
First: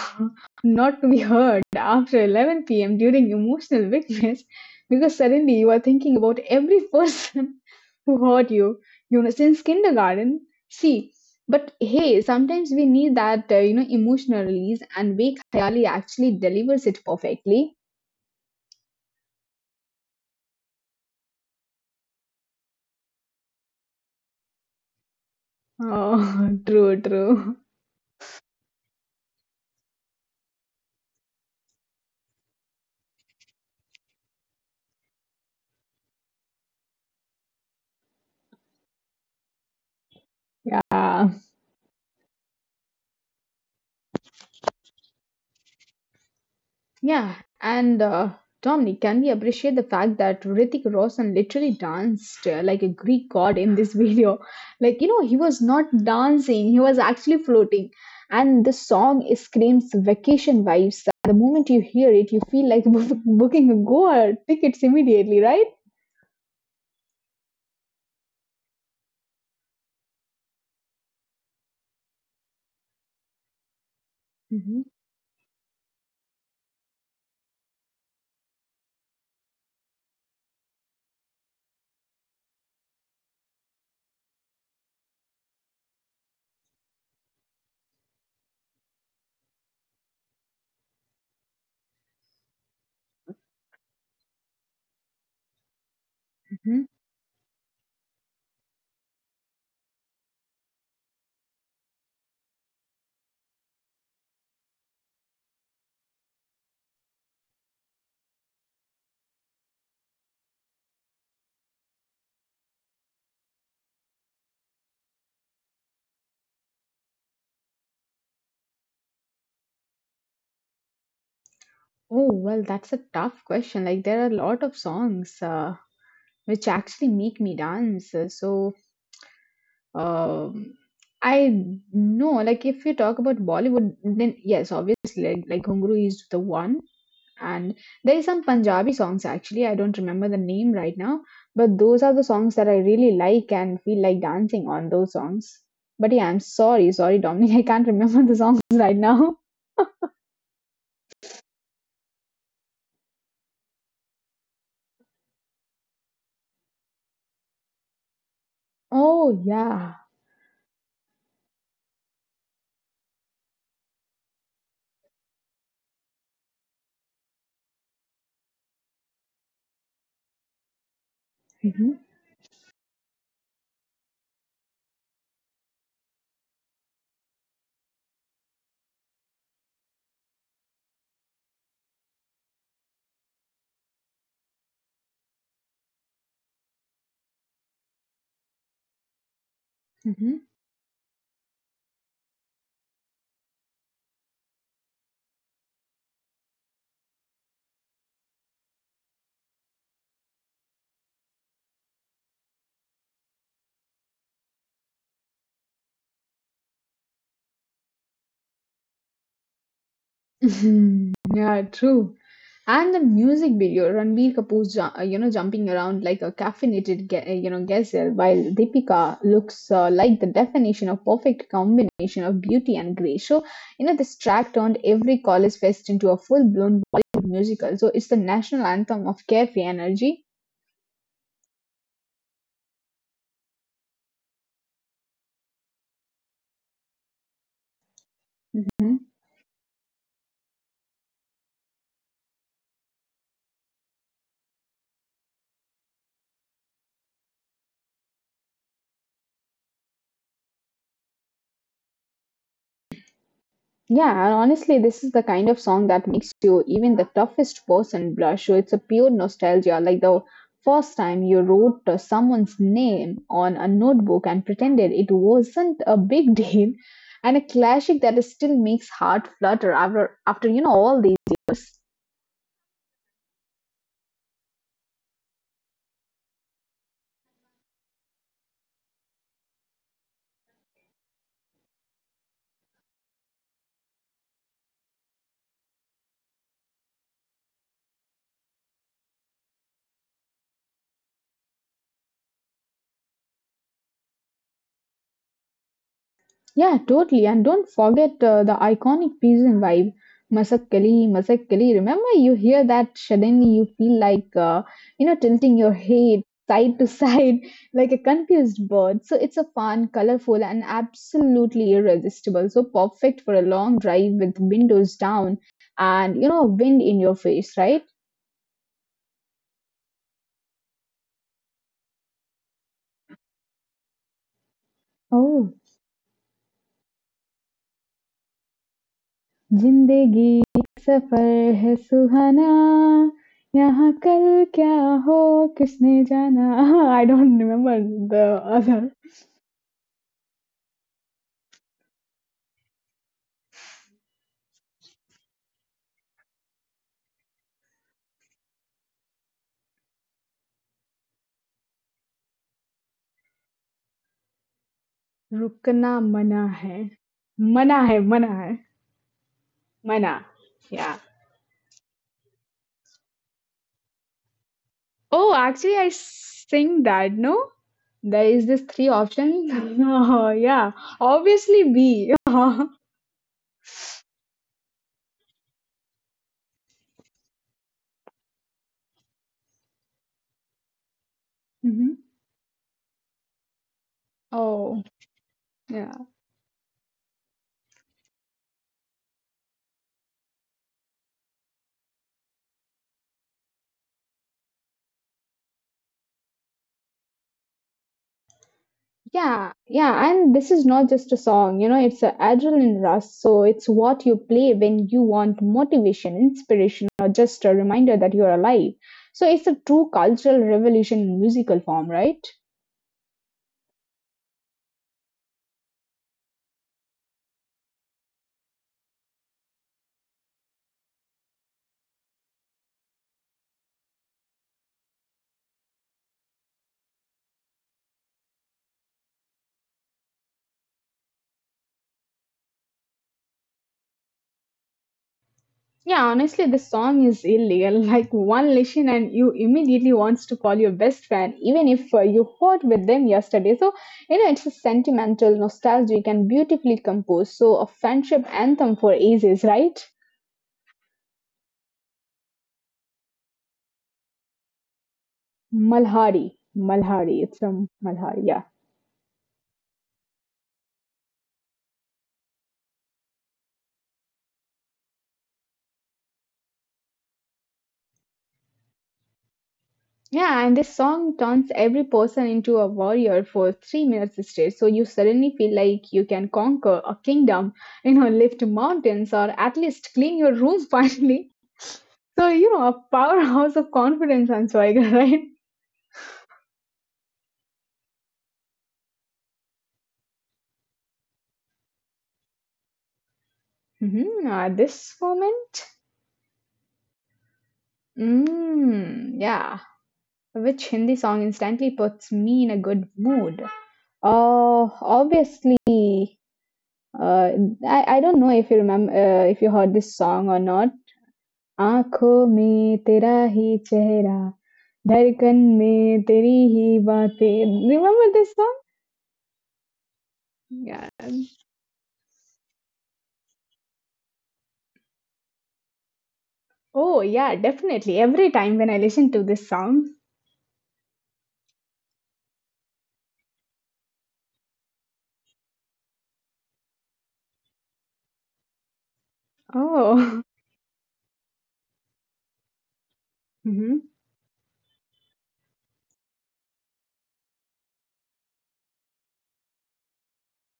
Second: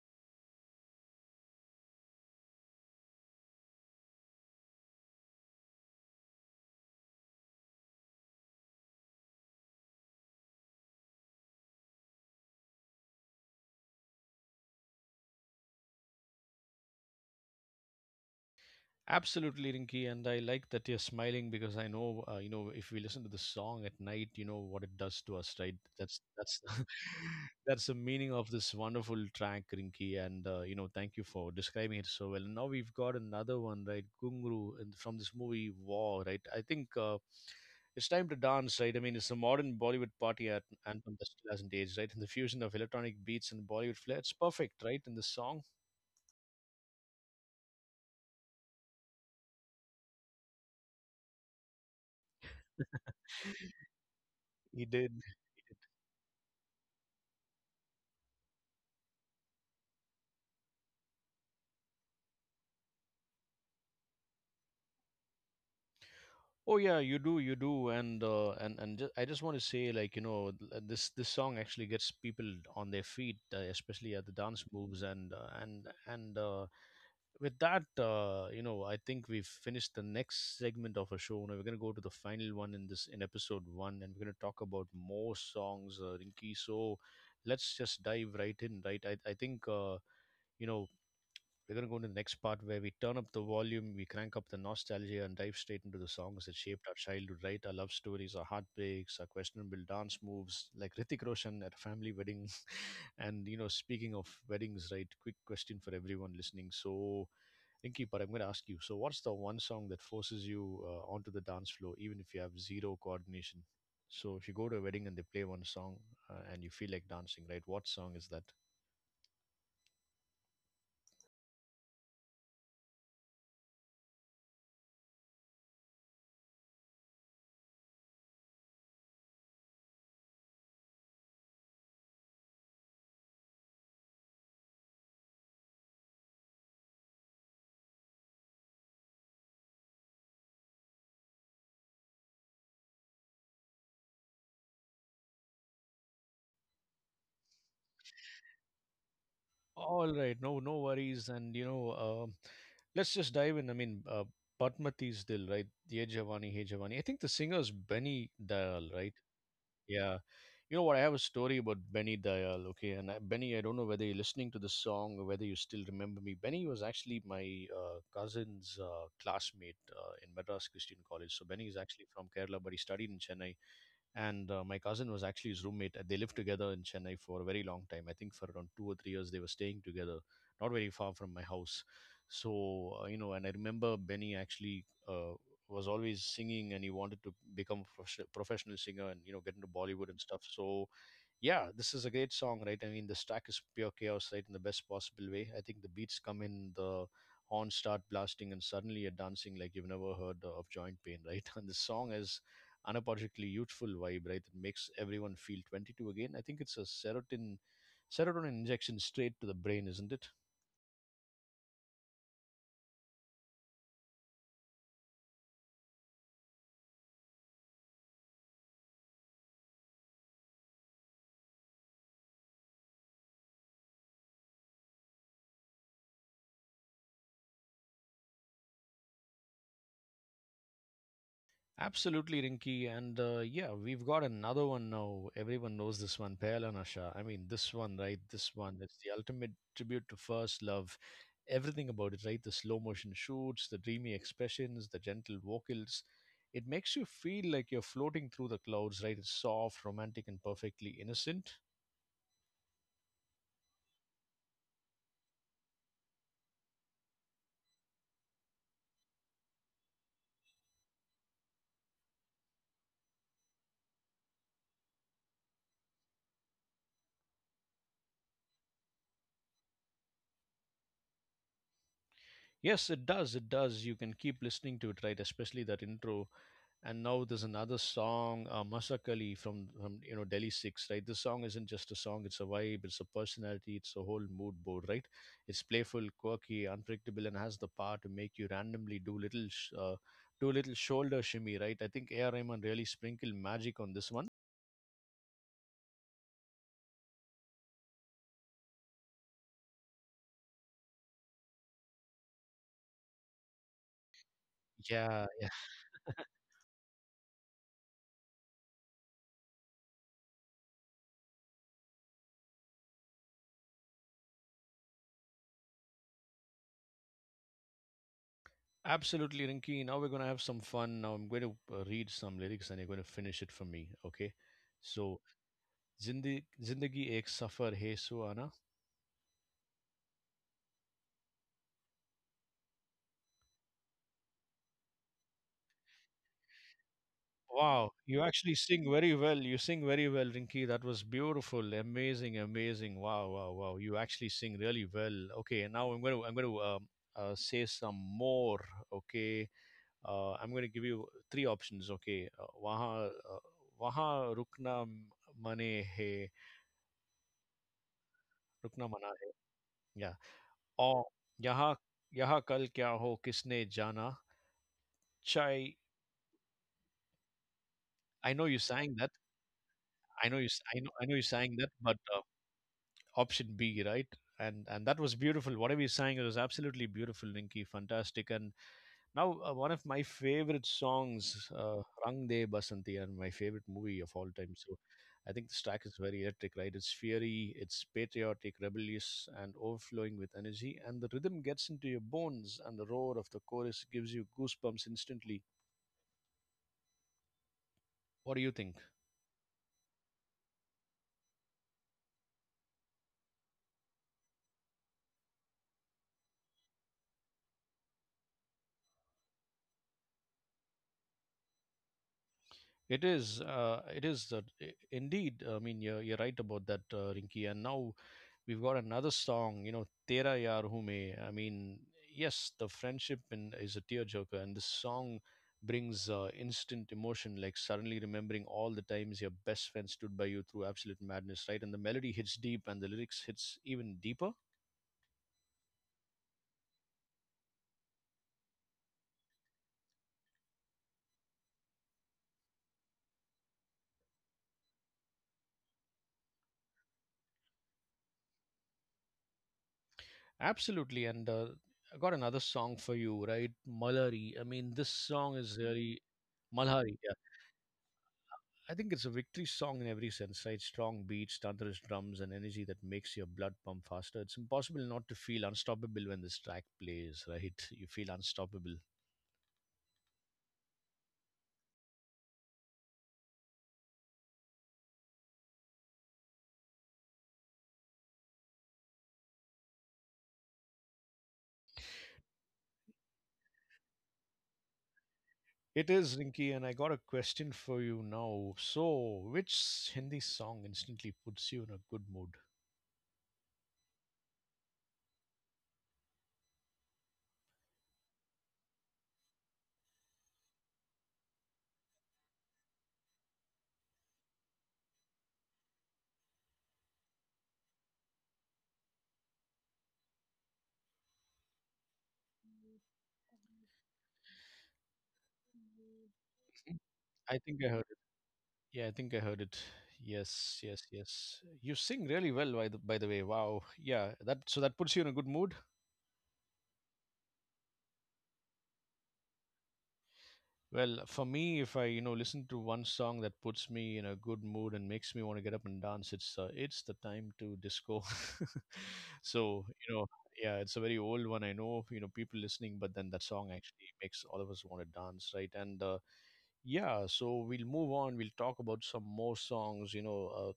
Speaker 2: Not to be heard after 11 p.m. during emotional weakness because suddenly you are thinking about every person who hurt you, you know, since kindergarten. See, but hey, sometimes we need that, emotional release, and Wake Hayali actually delivers it perfectly.
Speaker 1: Absolutely, Rinky, and I like that you're smiling because I know, you know, if we listen to the song at night, you know what it does to us, right? That's
Speaker 2: Oh,
Speaker 1: that's
Speaker 2: true, true.
Speaker 1: that's the meaning of this wonderful track, Rinky, and you know, thank you for describing it so well. And now we've got another one, right? Gungru, and from this movie War, right? I think it's time to dance, right? I mean, it's a modern Bollywood party at anthem
Speaker 2: Yeah.
Speaker 1: that still hasn't aged, right? And the fusion of electronic beats and Bollywood flair, it's perfect, right? In the song,
Speaker 2: Yeah, and Dominic, can we appreciate the fact that Hrithik Roshan literally danced like a Greek god in this video?
Speaker 1: he
Speaker 2: Like, you
Speaker 1: did.
Speaker 2: know, he was not dancing, he was actually floating. And the song screams vacation vibes. The moment you hear it, you feel like booking a Goa tickets immediately, right?
Speaker 1: Oh yeah, you do, and ju- I just want to say, like you know, this song actually gets people on their feet, especially at the dance
Speaker 2: Hmm.
Speaker 1: moves, and with that, you know, I think we've finished the next segment of our show. Now we're gonna go to the final one in this in episode 1, and we're gonna talk about more songs, Rinky. So let's just dive right in, right? I think you know we're going to go into the next part where we turn up the volume, we crank up the nostalgia, and dive straight into the songs that shaped our childhood, right? Our love stories, our heartbreaks, our questionable dance moves, like Ritik Roshan at a family wedding. and, you know, speaking of weddings, right? Quick question for everyone listening. So, Rinky, but I'm going to ask you so, what's the one song that forces you onto the dance floor, even if you have zero coordination? So, if you go to a wedding and they play one song and you feel like dancing, right? What song is that?
Speaker 2: Oh, well, that's a tough question. Like, there are a lot of songs which actually make me dance. So, um, I know, like, if you talk about Bollywood, then yes, obviously, like Gunguru is the one. And there is some Punjabi songs actually. I don't remember the name right now, but those are the songs that I really like and feel like dancing on those songs. But yeah, I'm sorry, sorry, Dominic, I can't remember the songs right now.
Speaker 1: All right, no, no worries, and you know, let's just dive in. I mean, Basmati's Dil, right? Ye Jawani, Hey Jawani. I think the singer's Benny Dayal, right?
Speaker 2: Oh, yeah.
Speaker 1: Yeah. You know what? I have a story about Benny Dayal, okay? And Benny, I don't know whether you're listening to this song or whether you still remember me. Benny was actually my cousin's classmate in Madras Christian College. So Benny is
Speaker 2: Hmm.
Speaker 1: actually from Kerala, but he studied in Chennai and my cousin was actually his roommate. They lived together in Chennai for a very long time. I think for around 2 or 3 years they were staying together, not very far from my house. So you know, and I remember Benny actually was always singing, and he wanted to become a professional singer and you know get into Bollywood and stuff. So yeah, this is a great song, right? I mean, the track is pure chaos, right, in the best possible way. I think the beats come in, the horns start blasting, and suddenly you're dancing like you've never heard of joint pain, right. And the song is unapologetically youthful vibe, right? It makes everyone feel 22 again. I think it's a serotonin injection straight to the brain, isn't it?
Speaker 2: Mhm. Yeah, true. And the music video, Ranbir Kapoor, you know, jumping around like a caffeinated, you know, gazelle, while Deepika looks like the definition of perfect combination of beauty and grace. So, you know, this track turned every college fest into a full-blown Bollywood musical. So, it's the national anthem of carefree energy.
Speaker 1: Absolutely, Rinky. And yeah, we've got another one now. Everyone knows this one, Pehla Nasha. I mean, this one, right? This one. It's the ultimate tribute to first love. Everything about it, right? The slow motion shoots, the dreamy expressions, the gentle vocals. It makes you feel like you're floating through the clouds, right? It's soft, romantic, and perfectly innocent.
Speaker 2: Yeah, and honestly, this is the kind of song that makes you even the toughest person blush. So it's a pure nostalgia, like the first time you wrote someone's name on a notebook and pretended it wasn't a big deal, and a classic that still makes heart flutter after you know all these years.
Speaker 1: Yes, it does. It does. You can keep listening to it, right? Especially that intro. And now there's another song, Masakali from, you know Delhi Six, right? This song isn't just a song; it's a vibe, it's a personality, it's a whole mood board, right? It's playful, quirky, unpredictable, and has the power to make you randomly do little shoulder shimmy, right? I think AR. Rahman really sprinkled magic on this one.
Speaker 2: Yeah, totally. And don't forget the iconic Pisan vibe. Masakkali, Masakkali. Remember, you hear that suddenly you feel like, you know,
Speaker 1: Yeah, yeah,
Speaker 2: tilting your head side to side like a confused bird. So it's a fun, colorful, and absolutely irresistible. So perfect for a long drive with windows down and, you know, wind in your face, right?
Speaker 1: absolutely, Rinky. Now we're gonna have some fun. Now I'm going to read some lyrics, and you're going to finish it for me, okay? So
Speaker 2: Oh.
Speaker 1: Zindi Zindagi Ek Safar Hai Suhana.
Speaker 2: जिंदगी एक सफर है सुहाना यहाँ कल क्या हो किसने जाना I don't
Speaker 1: Wow,
Speaker 2: remember
Speaker 1: you
Speaker 2: the
Speaker 1: actually sing
Speaker 2: other
Speaker 1: very well. You sing very well, Rinki. That was beautiful, amazing, amazing. Wow, wow, wow. You actually sing really well. Okay, and now I'm going to say some more. Okay, I'm going to give you three options. Okay, Waha Mane Hai
Speaker 2: रुकना मना है
Speaker 1: Rukna Mana
Speaker 2: मना
Speaker 1: Hai.
Speaker 2: है मना है
Speaker 1: Yeah. Or
Speaker 2: मना.
Speaker 1: Yaha
Speaker 2: Yeah.
Speaker 1: Yaha Kal Kya Ho Kisne Jana Chai.
Speaker 2: Oh, actually I sing that.
Speaker 1: I
Speaker 2: No,
Speaker 1: know you sang that.
Speaker 2: there is this three
Speaker 1: I know you.
Speaker 2: options.
Speaker 1: I know you sang
Speaker 2: Yeah,
Speaker 1: that, but
Speaker 2: obviously B.
Speaker 1: option
Speaker 2: Mhm.
Speaker 1: B, right? And that was beautiful. Whatever you sang, it was absolutely beautiful, Ninki. Fantastic. And now one of my favorite songs, "Rang De Basanti," and my favorite movie of all time. So, I
Speaker 2: Oh
Speaker 1: think this track is very
Speaker 2: yeah.
Speaker 1: electric, right? It's fiery, it's patriotic, rebellious, and overflowing with energy. And the rhythm gets into your bones, and the roar of the chorus gives you goosebumps instantly. What do you think?
Speaker 2: Yeah, yeah, and this is not just a song, you know, it's an adrenaline rush. So it's what you play when you want motivation, inspiration, or just a reminder that you're alive. So it's a true cultural revolution in musical form, right?
Speaker 1: It is indeed. I mean, you're right about that, Rinky. And now we've got another song, you know, Tera Yaar Hume. I mean, yes, the friendship is a tearjerker, and this song brings instant emotion, like suddenly remembering all the times your best friend stood by you through absolute madness, right? And the melody hits deep, and the lyrics hits even deeper.
Speaker 2: Yeah, honestly, this song is illegal. Like one listen, and you immediately wants to call your best friend, even if you fought with them yesterday. So you know, it's a sentimental, nostalgic, and beautifully composed. So a friendship anthem for ages, right?
Speaker 1: Absolutely, and I got another song for you, right? Malari. I mean, this song is really
Speaker 2: Malhari,
Speaker 1: Malhari. Yeah.
Speaker 2: Malhari. It's from Malhari, yeah.
Speaker 1: I think it's a victory song in every sense, right? Strong beats, thunderous drums, and energy that makes your blood pump faster. It's impossible not to feel unstoppable when this track plays, right? You feel unstoppable.
Speaker 2: Yeah, and this song turns every person into a warrior for 3 minutes straight. So you suddenly feel like you can conquer a kingdom, you know, lift mountains, or at least clean your room finally. So, you know, a powerhouse of confidence, Answaiga, right?
Speaker 1: It is, Rinky, and I got a question for you now. So, which Hindi song instantly puts you in a good mood?
Speaker 2: Mm-hmm. At this moment, mm, yeah. Which Hindi song instantly puts me in a good mood? Oh, obviously, Uh, I don't know if you remember if you heard this song or not. आंखों में तेरा ही चेहरा धड़कन में तेरी ही
Speaker 1: I think
Speaker 2: बातें
Speaker 1: I heard it.
Speaker 2: remember this song.
Speaker 1: Yeah, I think I heard it. Yes,
Speaker 2: Yeah.
Speaker 1: yes, yes. You sing really well, by the way. Wow. Yeah, that puts you in a good mood.
Speaker 2: Oh yeah, definitely every time when I listen to this song.
Speaker 1: Well, for me, if I you know listen to one song that puts me in a good mood and makes me want to get up and dance, it's the time to disco. So you know,
Speaker 2: Oh.
Speaker 1: yeah, it's a very old one. I know you know people listening, but then that song
Speaker 2: Hmm.
Speaker 1: actually makes all of us want to dance, right? And yeah, so we'll move on. We'll talk about some more songs. You know,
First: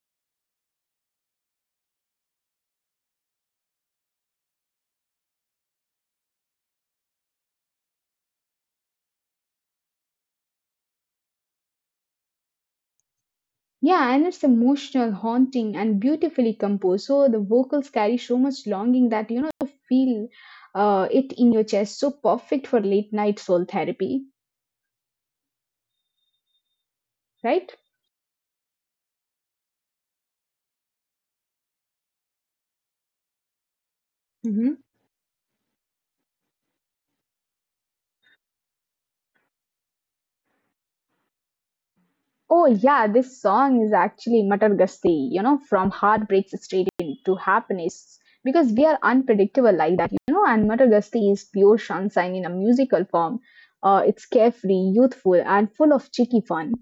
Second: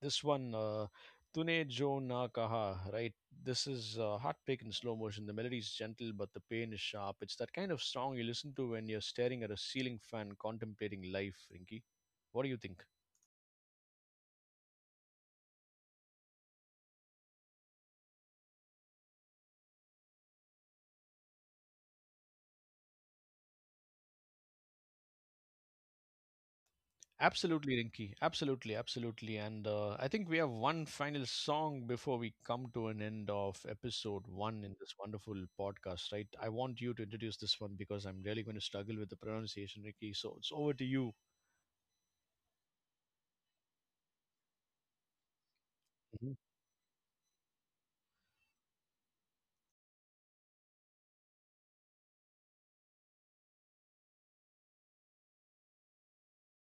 Speaker 1: this one, Tune Jo Na Kaha, right? This is heartbreak in slow motion. The melody is gentle, but the pain is sharp. It's that kind of song you listen to when you're staring at a ceiling fan contemplating life, Rinky. What do you think?
Speaker 2: Yeah, and it's emotional, haunting, and beautifully composed, so the vocals carry so much longing that you know you feel it in your chest. So perfect for late night soul therapy, right?
Speaker 1: Absolutely, Rinky. Absolutely, absolutely. And I think we have one final song before we come to an end of episode one in this wonderful podcast, right? I want you to introduce this one because I'm really going to struggle with the pronunciation, Rinky. So it's over to you.
Speaker 2: Oh yeah, this song is actually Matar Gasti, you know, from heartbreaks straight into happiness. Because we are unpredictable like that, you know, and Matar Gasti is pure sunshine in a musical form. It's carefree, youthful, and full of cheeky fun.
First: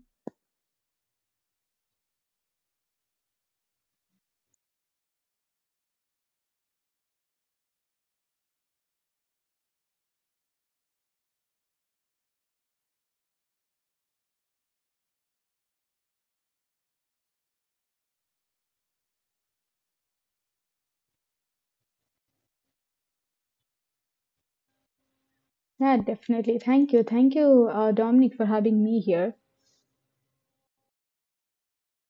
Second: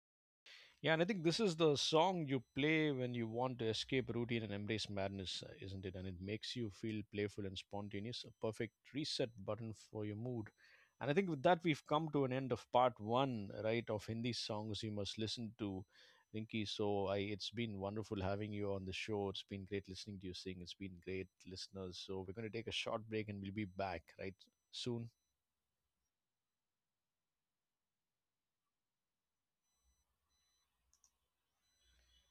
Speaker 1: Yeah, and I think this is the song you play when you want to escape routine and embrace madness, isn't it? And it makes you feel playful and spontaneous, a perfect reset button for your mood. And I think with that, we've come to an end of part one, right, of Hindi songs you must listen to, Rinki. So it's been wonderful having you on the show. It's been great listening to you sing. It's been great, listeners. So we're going to take a short break and we'll be back, right, soon.
Speaker 2: Yeah, definitely. Thank you. Thank you, Dominic, for having me here.